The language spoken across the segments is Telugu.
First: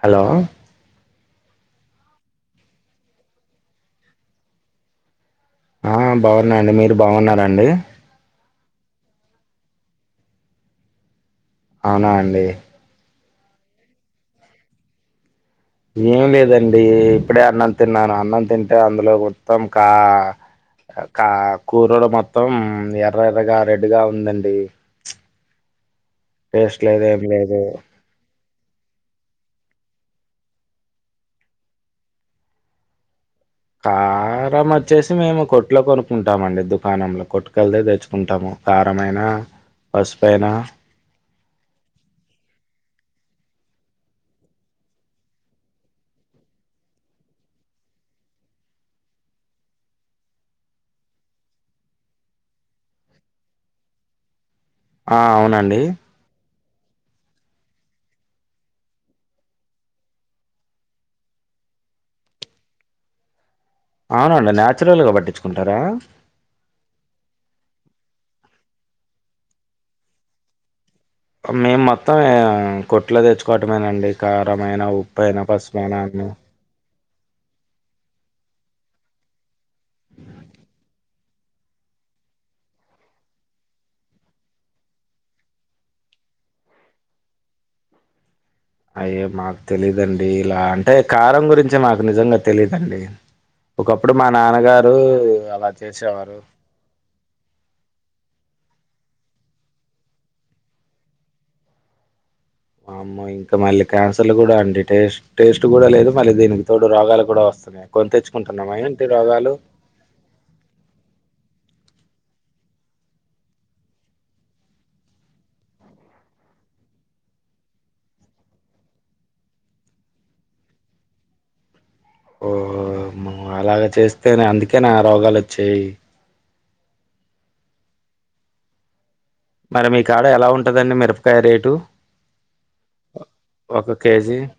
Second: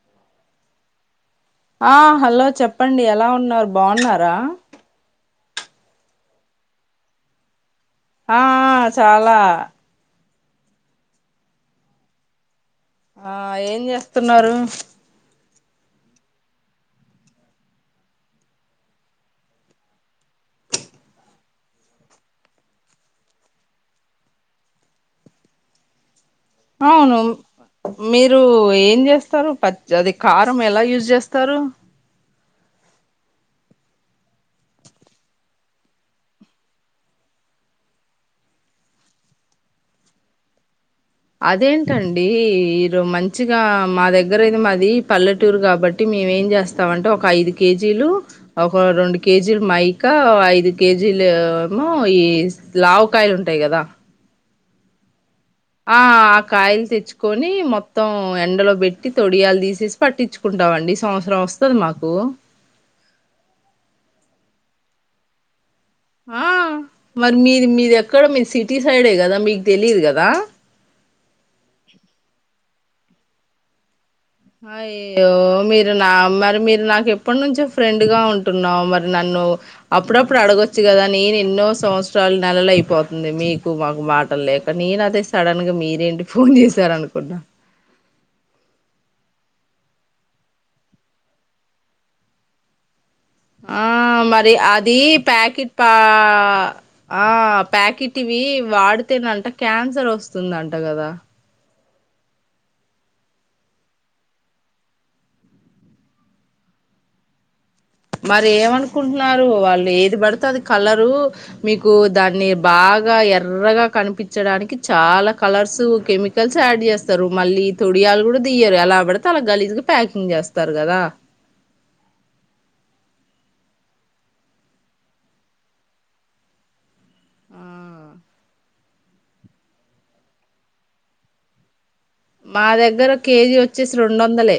హలో ఆ హలో చెప్పండి ఎలా ఉన్నారు బాగున్నారా ఆ బాగున్నాండి మీరు బాగున్నారండి ఆ చాలా అవునా అండి ఆ ఏం చేస్తున్నారు ఏం లేదండి ఇప్పుడే అన్నం తిన్నాను అన్నం తింటే అందులో మొత్తం కా కా కూరడు మొత్తం ఎర్ర ఎర్రగా రెడ్గా ఉందండి టేస్ట్ లేదు అవును ఏం లేదు మీరు మీరు ఏం చేస్తారు ప అది కారం ఎలా యూజ్ చేస్తారు కారం వచ్చేసి మేము కొట్లో కొనుక్కుంటామ అండి దుకాణంలో కొట్టుకుెళ్తే తెచ్చుకుంటాము కారంమయినా పసు అయినా అదేంటండి ఈరో మంచిగా మా దగ్గరయితే మాది పల్లెటూరు కాబట్టి మేము ఏం చేస్తామంటే ఒక ఐదు కేజీలు ఒక రెండు కేజీలు మైకా ఐదు కేజీలు ఏమో ఈ లావకాయలు ఉంటాయి కదా ఆ అవును ఆ ఆకాయి తెచ్చుకొని మొత్తం ఎండలో పెట్టి తొడియాలు తీసేసి పట్టించుకుంటామండి సంవత్సరం వస్తుంది మాకు అవునండి నేచురల్గా పట్టించుకునీ ఆ మరి మీది మీది ఎక్కడ మీరు సిట్ టి సైడే కదా మీకు తెలీదు కదా మేము మొత్తం కోట్లో తెచ్చుకోవటమేనండి కారమైన అయ్యో ఉప్పైన మీరు పసుపైన నా అన్ని మరి మీరు నాకు ఎప్పటి నుంచో ఫ్రెండ్ గా ఉంటున్నాం మరి నన్ను అప్పుడప్పుడు అడగచ్చు కదా నేను ఎన్నో సంవత్సరాల నెలలు అయిపోతుంది మీకు మాకు మాటలు లేక నేను అదతే సడన్ గా మీరేంటి ఫోన్ చేశారనుకున్నా అయ్యే మాకు తెలీదండి ఇలా అంటే కారం గురించి మాకు నిజంగా తెలీదండి ఆ ఒకప్పుడు మా మరి నాన్నగారు అది అలా ప్యాకెట్ పా చేసేవారు. ఆ ప్యాకెట్ ఇవి వాడు తేదంట క్యాన్సర్ వస్తుందంట కదా అమ్మ ఇంకా మళ్ళీ క్యాన్సర్లు కూడా అండి టేస్ట్ టేస్ట్ కూడా లేదు మళ్ళీ దీనికి తోడు రోగాలు కూడా వస్తున్నాయి కొని మరి తెచ్చుకుంటున్నామా ఏంటి ఏమనుకుంటున్నారు రోగాలు వాళ్ళు ఏది పడుతే అది కలరు మీకు దాన్ని బాగా ఎర్రగా కనిపించడానికి చాలా కలర్స్ కెమికల్స్ యాడ్ చేస్తారు మళ్ళీ తొడియాలు కూడా దియరు ఎలా పడితే అలా గలీజ్గా ప్యాకింగ్ చేస్తారు కదా ఓహ అలాగ చేస్తేనే అందుకే నా రోగాలు వచ్చాయి ఆ, మరి మీ కాడ ఎలా ఉంటదండి మిరపకాయ రేటు మా దగ్గర కేజీ ఒక వచ్చేసి రెండు కేజీ వందలే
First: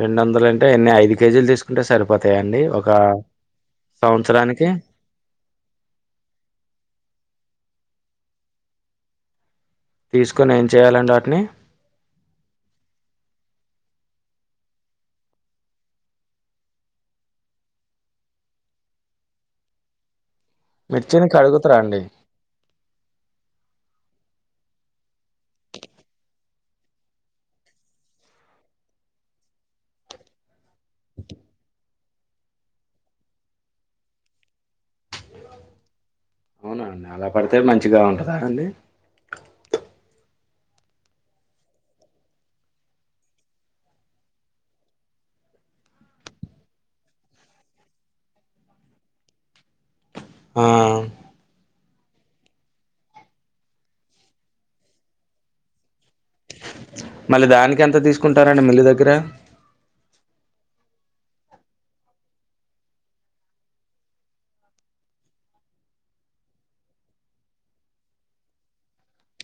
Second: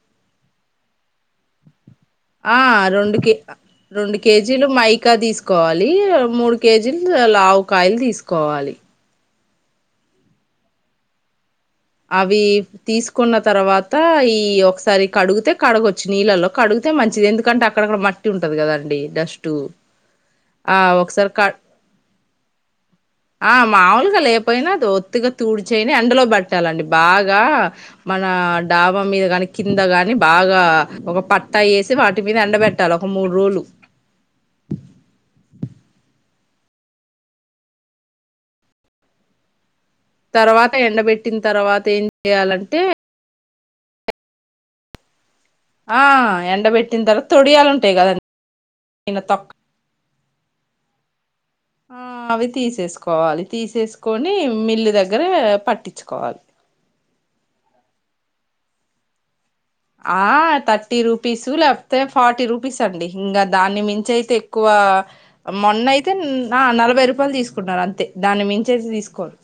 రెండు వందలు అంటే ఎన్ని ఐదు కేజీలు తీసుకుంటె సార్ ఆ రెండు కే రెండు సంవత్సరానికి కేజీలు మైకా తీసుకోవాలి మూడు కేజీలు లావుకాయలు తీస్ సుకోవాలి తీసుకొని ఏం చేయ్యాలండి వాటిని అవి తీసుకున్న తర్వాత ఈ ఒకసారి కడుగితే కడగొచ్చు నీళ్ళలో కడుగితే మంచిది ఎందుకంటే అక్కడక్కడ మట్టి ఉంటది కదండి డస్ట్ ఆ మిర్చిని ఒకసారి కా కడుగుతారా అండి ఆ మాముూలు లేకపోయినా అది ఒత్తుగా తూడ్చయిని ఎండలో బట్ ట్టాలండి బాగా మన డాబా మీద కానీ కింద కాగాని బాగా ఒక పట్టా ఏస్ వాటి మీద ఎండబెట్టాలి ఒక మూడు రోజులు అవునా అండి అలా పడితే మంచిగా ఉంటుదా అండి తర్వాత ఎండబెట్టిన తర్వాత ఏం చెయాలంటే ఆ ఎండబెట్టిన తర్వాత ఒడియాలు ఉంటాయి కదండి తొక్ ఆ ఆ అవి తీసేసుకోవాలి తీసేసుకొని మిల్లు దగ్గర పట్టి కాద్ మళ్ళీ దానికి ఎంత తీసుకుంటారండి మిల్లు దగ్గర ఆ థర్టీ రూపీస్ లేకపోతే ఫార్టీ రూపీస్ అండి ఇంక దాన్ని మించి అయితే ఎక్కువ మొన్న అయితే నలభై రూపాయలు తీసుకున్నారు అంతే దాని మించి అయితే తీసుకోరు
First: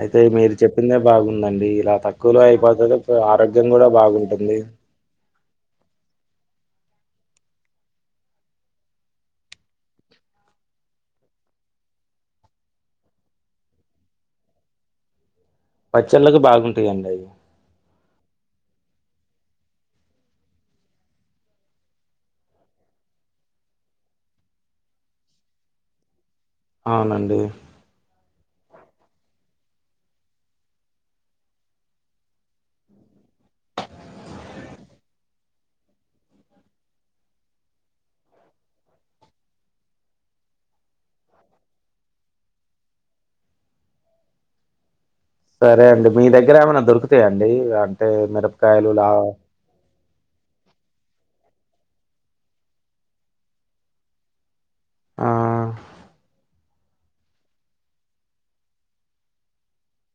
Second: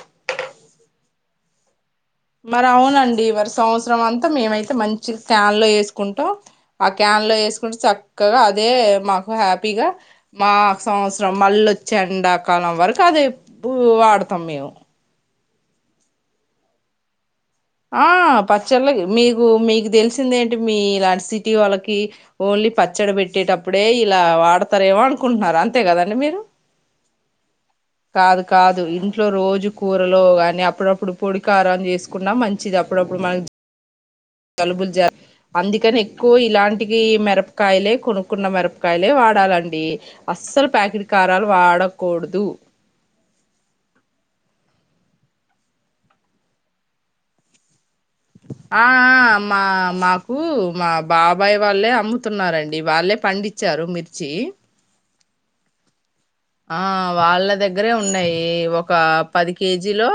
అయితే మీరు చెప్పిందే బాగుందండి ఇలా తక్కువలో మరి అయిపోతది అవునండి మరి ఆరోగ్యం గుడా సంవత్సరం అంతా బాగుంటుంది మేమైతే మంచి క్యాన్ లో ఏసుకుంటాం ఆ క్యాన్ లో వేసుకుంటూ చక్కగా అదే మాకు హ్యాపీగా మా సంవత్సరం మళ్ళీ వచ్చే ఎండాకాలం వరకు అదే వాడతాం మేము పచ్చళ్ళకి బాగుంటాయండి అవి పచ్చళ్ళకి మీకు మీకు తెలిసిందేంటి మీ ఇలాంటి సిటీ వాళ్ళకి ఓన్లీ పచ్చడి పెట్టేటప్పుడే ఇలా వాడతారేమో అనుకుంటున్నారు అంతే కదండి మీరు అవునండి కాదు కాదు ఇంట్లో రోజు కూరలో గానీ అప్పుడప్పుడు పొడికారం చేసుకున్న మంచి చ్చిది అప్పుడప్పుడు మనం జలుబు అందుకని ఎక్కువ ఇలాంటి మిరపకాయలే కొనుక్కున్న మిరపకాయలే వాడాలండి అస్సలు ప్యాకెట్ కారాలు వాడకూడదు సరే అండి మీ దగ్గర ఏమైనా దొరుకుతాయండి ఆ ఆ ఆ మా మాకు మా బా అబ్బాయి వాళ్ళే అమ్ముతున్నారండి వాళ్ళే పండించారు మిర్చి ఆ ఆ వాళ్ళ దగ్గరే ఉన్నాయి ఒక పది కేజీలో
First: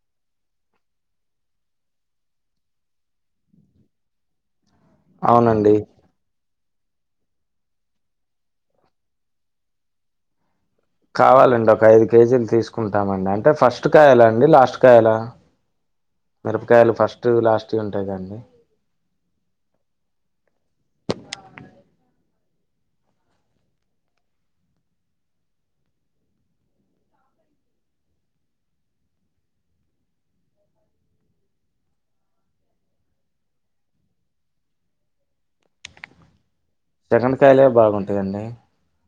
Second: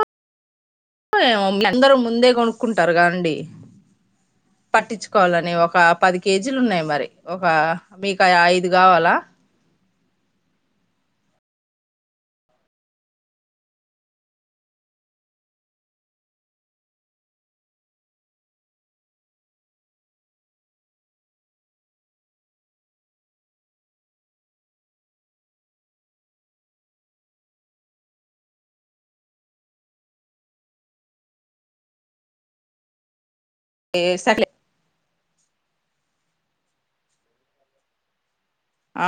అందరు ముందే కొనుక్కుంటారు కదండి పట్టించుకోవాలని అవునండి. ఒక పది కేజీ జ్ లున్నాయి మరి ఒక మీకు ఐదు కావాలా కావాలండి ఒక ఐదు కేజీలు తీసుకుంటామండి అంటే ఫస్ట్ కాయలా అండి లాస్ట్ కాయలా మిరపకాయలు ఫస్ట్ లాస్ట్ ఉంటయ్ కదండి ఏ డ్ సకలే సెకండ్ కాయలే బాగుంటయండి ఆ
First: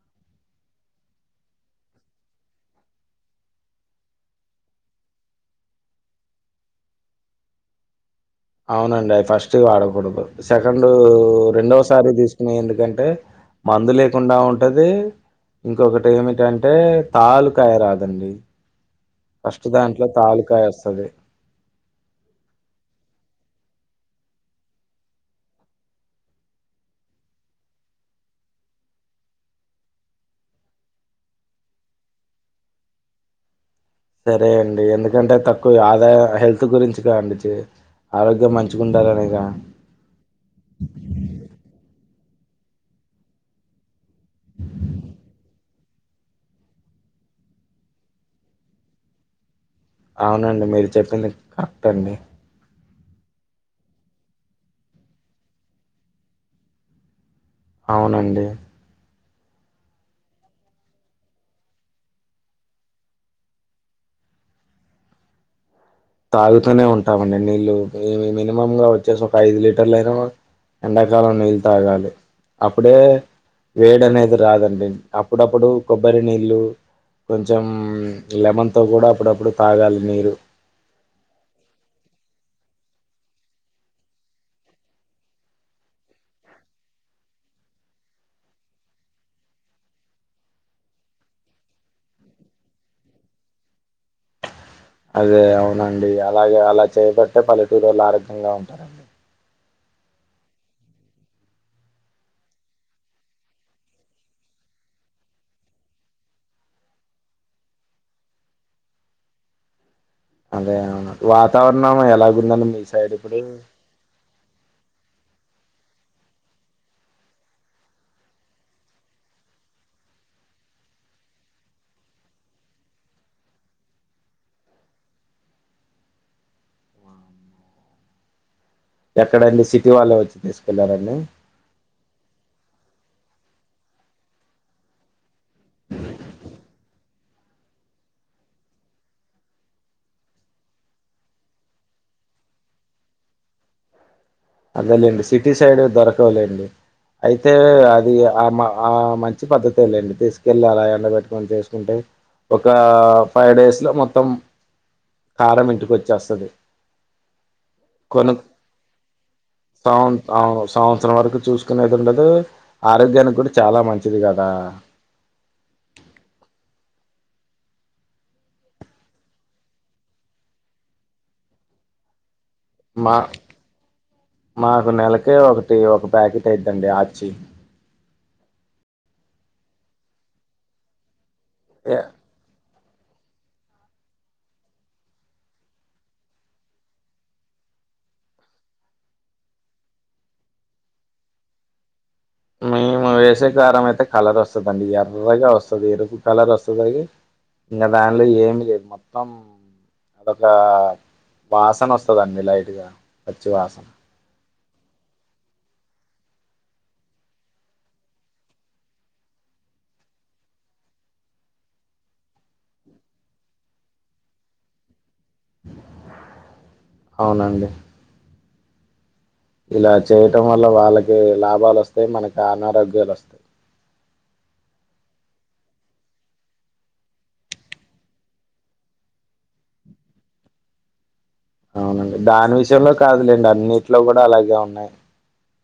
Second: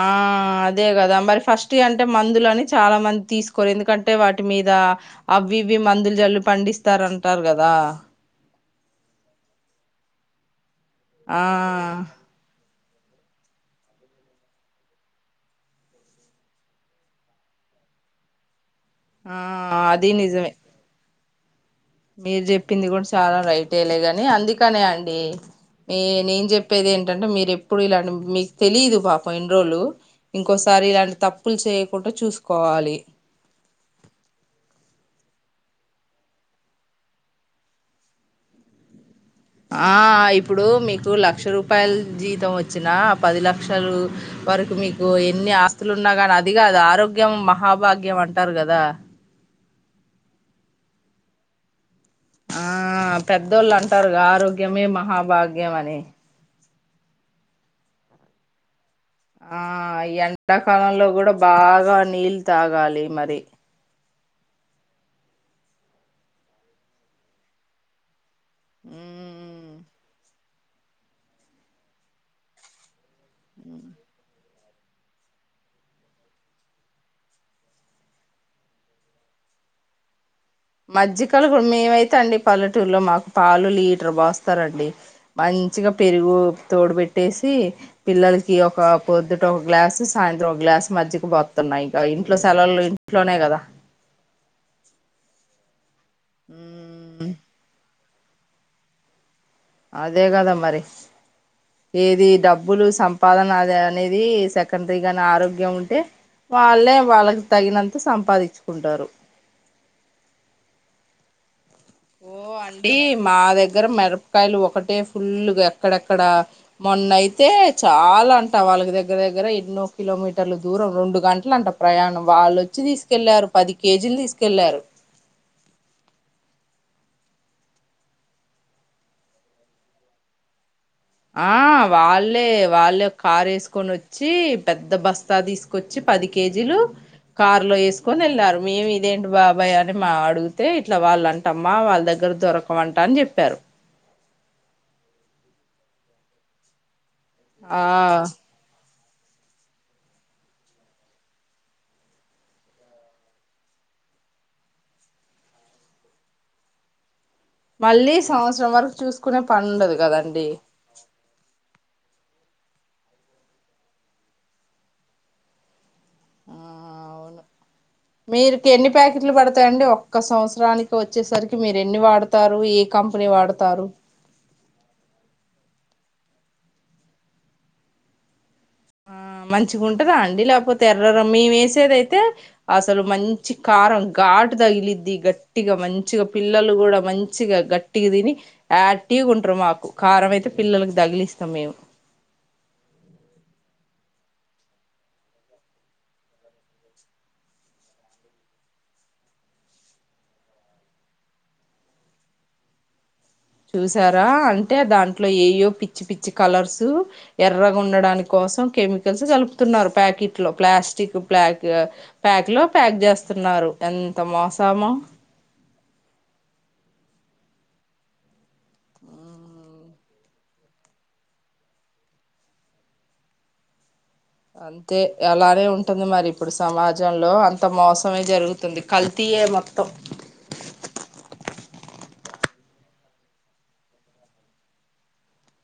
అదే కదా మరి ఫస్ట్ అంటే మందులు అని చాలా మంది తీసుకోరు ఎందుకంటే వాటి మీద అవి ఇవి మందులు జల్లు పండిస్తారంటారు కదా అవునండివి అవి ఫస్ట్ వాడకూడదు స రెండూ ఆ రెండోసారి తీసుకునే ఎందుకంటే అంటే మందు లేకుండా ఉంటది ఇంకొకటి ఏమిటంటే తాలుకాయ రాదండి ఆ ఫస్ట్ దాంట్లో అది నిజమే తాలుకాయ వస్తది మీరు చెప్పింది కూడా చాలా రైటెలే గాని అందుకనే అండి నేను చెప్పేది ఏంటంటే మీరు ఎప్పుడు ఇల మీకు తెలిదు పాపం ఇన్ని రోజులు ఇంకోసారి ఇలాంటి తప్పులు చేయకుండా చూసుకోవాలి సరే అండి ఎందుకంటే తక్కువ ఆదాయ హెల్త్ గురించి కానిచ్చి ఆరోగ్యం మంచిగా ఉండాలనేసి ఆ ఇప్పుడు మీకు లక్ష రూపాయల్ జీతం వచ్చినా పది లక్షలు వరకు మీకు ఎన్ని ఆస్తులున్నా కాని అదికాద్ ఆరోగ్యం మహాభాగ్యం అంటారు కదా అవునండి మీరు చెప్పింది కరెక్ట్ అండి ఆ పెద్దోళ్ళు అంటారు గా ఆరోగ్యమే మహాభాగ్యం అని అవునండి ఆ ఈ ఎండాకాలంలో కూడా బాగా నీళ్ళు తాగాలి మరి తాగుతూనే ఉంటామండి నీళ్ళలు ఉమ్ యంమం లో వచ్చేసి ఒక ఐదు ఉమ్ లీటర్లు అయిన ఎండాకాలం నీళ్ు తాగాలి అప్పుడే వేడి అనేది రాదు అప్పుడప్పుడు కొబ్బరి నీళ్ళు కొంచెం లెమన్ తో కూడా అప్పుడప్పుడు తాగాలి నీరు మజ్జిికలు కూడా మేమైతే అండి పల్లెటూలో మాకు పాలు లీటర్ పోాస్తారండి మంచిగా పెరుగు తోడు పెట్టేసి పిల్లలకి ఒక పొద్దుట ఒక గ్లాసు సాయంత్రం ఒక గ్లాసు మజ్జిగ పోస్తున్నాయి ఇంక ఇంట్లో సెలవులు ఇంట్లోనే కదా అదే అవున్ అండి అలాగే అలా మ్మ్ చేయబట్టే పల్లెటూరు వొళ్ళు ఆరోగ్యంగ్ ంగా ఉంటారండి అదే కదా మరి ఏది డబ్బులు సంపాదన అది అనేది సెకండరీగానే ఆరోగ్యం ఉంటే వాళ్ళే వాళ్ళకి తగినంత సంపాదించుకుంటారు అదే అవును వాక్ ఓ అండి మా దగ్గర మిరపకాయలు ఒకటే ఫుల్గా అక్కడక్కడ మొన్న అయితే చాలా అంట వాళ్ళకి దగ్గర దగ్గర ఎన్నో కిలోమీటర్లు దూరం రెండు గంటలుంట ప్రయాణం వాళ్ళుొచ్చి తీసుకెళ్ళారు పది కేజీలు తీసుకెళ్ళారు ఎక్కడండి సిటీ వాళ్ళ వచ్చి తీసుకో ఆ వాళ్ళే వాళ్ళు కార్ వేసుకొని వచ్చి పెద్ద బస్తా తీసుకొచ్చి పది కేజీలు కార్ లో వేసుకొని వెళ్ళారు మేము ఇదేంటి బాబాయ్ అని మా అడిగితే ఇట్లా వాళ్ళు అంటమ్మా వాళ్ళ దగ్గర దొరకమంట అని చెప్పారు అదేలేండి సిటీ సైడ్ దొరకవలేండి అయితే ఆ అది ఆ మా ఆ మంచి పద్ధతి లేండి తీసుకెళ్ళి అలా ఎండ పెెట్టుకని తీసుకుంటే ఒక ఫైవ్ డేస్లో మొత్తం కారం ఇంటికి వచ్చేస్తది మళ్ళీ సంవత్సరం వరకు చూసుకునే పని ఉండదు సం కదండి అవును సంవత్సరం వరకు చూసుకునేకుండా అ ఆరోగ్యానికి కూడా చాలా మంచిది కదా ఆ అవును మీరుకి ఎన్ని ప్యాకెట్లు పడతాయండి ఒక్క సంవత్సరానికి వచ్చేసరికి మీరు ఎన్ని వాడతర్ మా మాకు నెలకే ఒకటి ఒక ప్యాకెట్ అయిద్దండి ఆచి ఆ మంచిగా ఉంటదా అండి లేకపోతే ఎర్ర రంగ్ మేము ఎ వేసేదైతే అసలు మంచి కారం ఘాటు తగిలిద్ది గట్టిగా మంచిగా పిల్లలు కూడా మంచిగా గట్టిగా తిని యాక్టివ్గా ఉంటారు మాకు కారం అయితే పిల్లకి తగిలిస్తాం మేము మేము వేసే కారం అయితే కలర్ వస్తుందండి ఎర్రగా వస్తుంది ఎరుపు కలర్ వస్తుంది ఇంకా దానిలో ఏమి లేదు మొత్తం అదొక వాసన వస్తుదండి లైట్గా చూసారా అంత్ అంటే దాంట్లో ఏయో పిచ్చి పిచ్చి కలర్సు ఎర్రగా ఉండడా కోసం కెమికల్స్ కలుపుతున్నారు ప్యాకెట్ లో ప్లాస్టిక్ పక్ ప్యాక్ లో ప్యాక్ చేస్తున్నారు ఎంత మోసామో అవునండి ఇలా చేయటం వల్ల వాళ్ళకి లాభాలు వస్తాయి మనకి అనారోగ్యాలు వస్తాయి అంతే అలానే ఉంటుంది మరి ఇప్పుడు సమాజంలో అంత మోసమే జరుగుతుంది కల్తీయే మొత్తం అవునండి దాని విషయంలో కాదులేండి అన్నిట్లో కూడా అలాగే ఉన్నాయి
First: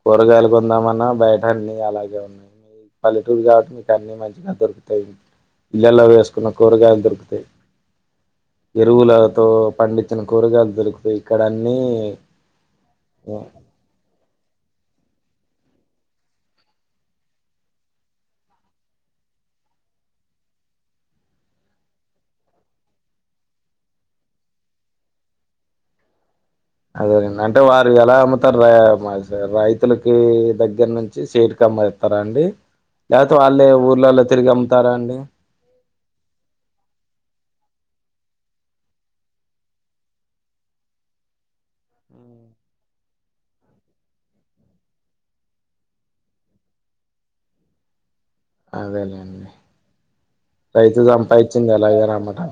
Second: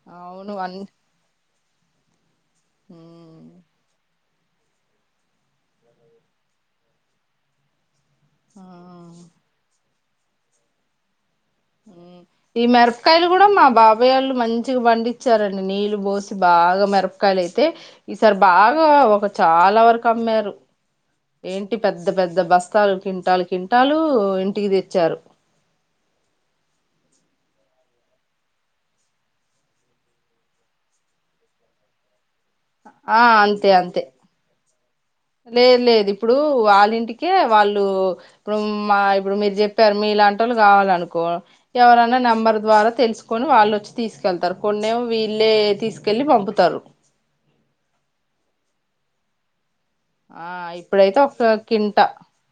కూరగాయలు అవును అన్ కొందామన్నా బయట అన్ని అలాగే ఉన్నాయి పలెటూరు ఉమ్, గ మీ కనీ మంచ్ దొరుకుతయి ఇళ్లల్లో వేసుకున్న కూరగాయలు దొరుకుతయి ఆ ఎరువులతో పండి చిన కూరగాయలు దొరుకుతాయి ఇక్కడ అన్నీ ఈ మిరపకాయలు ఆ! కూడా మా బాబయ్యోళ్ళు మంచిగా పండిచ్చారండి నీళ్ళు పోసి బాగా మిరపకాయలు అయితే ఈసారి బాగా ఒక చాలా వరకు అమ్మారు ఏంటి పెద్ద పెద్ద బస్తాలు కింటాలు కింటాలు ఇంటికి తెచ్చారు అదేనండి అంటే వారు ఎలా అమ్ముతారు రైతులకి దగ్గర నుంచి సేటుకి అమ్మేత్తరా అండి ఆ యాతో ఆళ్ళే అంతే అంతే ఊర్లలో తిరిగి అమ్ ఇత్తారా అండి లేదు లేదు ఇప్పుడు వాళ్ళ ఇంటికే వాళ్ళు ఇప్పుడు మా ఇప్పుడు మీరు చెప్పారు మీలాంటోళ్ళు కావాలనుకో ఎవరన్నా హ్మ్. నెంబర్ ద్వారా తెలుసుకొని వాళ్ళు వచ్చి తీసుకెళ్తారు కొన్నేమో వీళ్ళే తీసుకెళ్ళి పంపుతారు అదేలేండి ఆ రైతు ఇప్పుడైతే ఒక సంపాయిచ్చింది కింట ఎలాగైనా అమ్మటం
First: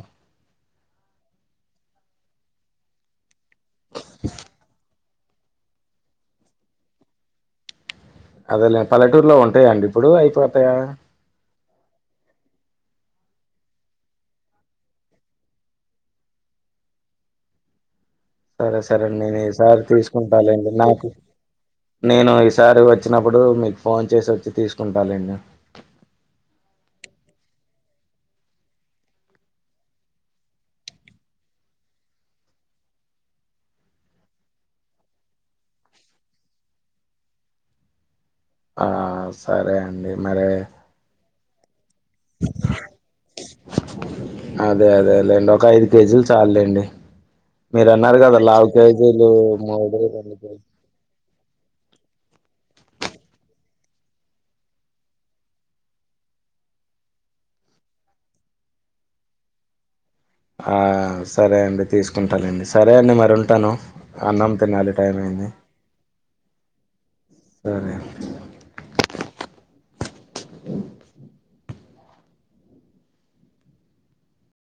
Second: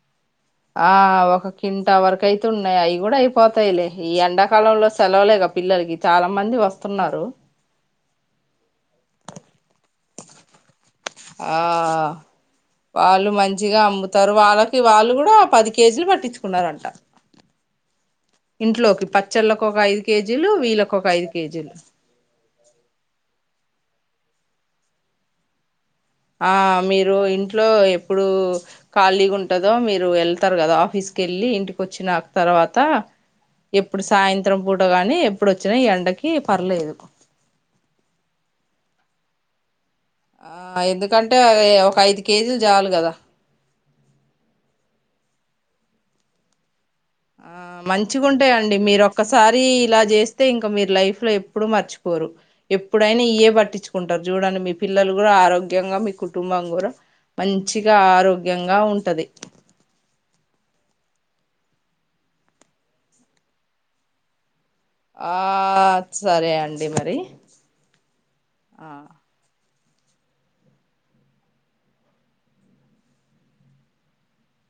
ఆ ఒక కింట వరకు అయితే ఉన్నాయి అయి కూడా అయిపోతయిలే ఈ ఎండాకాలంలో సెలవులేగా పిల్లలకి చాలా మంది వస్తున్నారు అదేలే పల్లెటూరులో ఉంటాయాండి ఇప్పుడు అయిపోతాయా ఆ వాళ్ళు మంచిగా అమ్ముతారు వాళ్ళకి వాళ్ళు కూడా పది కేజీలు పట్టించుకున్నారంట సరే సరే ఇంట్లోకి అండి నేను ఈ పచ్చళ్ళకు ఒక సారి ఐదు కేజీలు తీసుకుంటాలెండి వీళ్ళకు ఒక నాకు ఐదు కేజీలు నేను ఈసారి వచ్చినప్పుడు మీకు ఫోన్ చేసి వచ్చి తీసుకుంటాలెండి ఆ మీరు ఇంట్లో ఎప్పుడు ఖాళీగా ఉంటదో మీరు వెళ్తరు కదా ఆఫీస్కి వెళ్ళి ఇంటికొచ్చిన తర్వాత ఎప్పుడు సాయంత్రం పూట గాని ఎప్పుడొచ్చినా ఎండకి పర్లేదు ఆ సరే అండి. మరి ఆ ఎందుకంటే ఎ ఒక ఐదు కేజీలు చాలు కదా అదే అదేలేండి. ఒక ఐదు కేజీలు చాలులేండి ఆ మీరన్నారు కదా! లావు మంచిగుంటయండి మీరు కేజీలు ఒక్కసారి ఇలా చేస్తే కే ఇంకా మీరు లైఫ్ లో ఎప్పుడు మర్చిపోరు ఎప్పుడైనా ఇయే పట్టించుకుంటరు చూడండి మీ పిల్లలు కూడా ఆరోగ్యంగా మీ కుటుంబం కూడా మంచిగా ఆరోగ్యంగా ఉంటది ఆ సరే అండి తీసుకుంటాలెండి సరే అండి మరి ఉంటాను అన్నం తినాలి టైం ఆ అయింది సరే అండి మరి సరే ఆ అ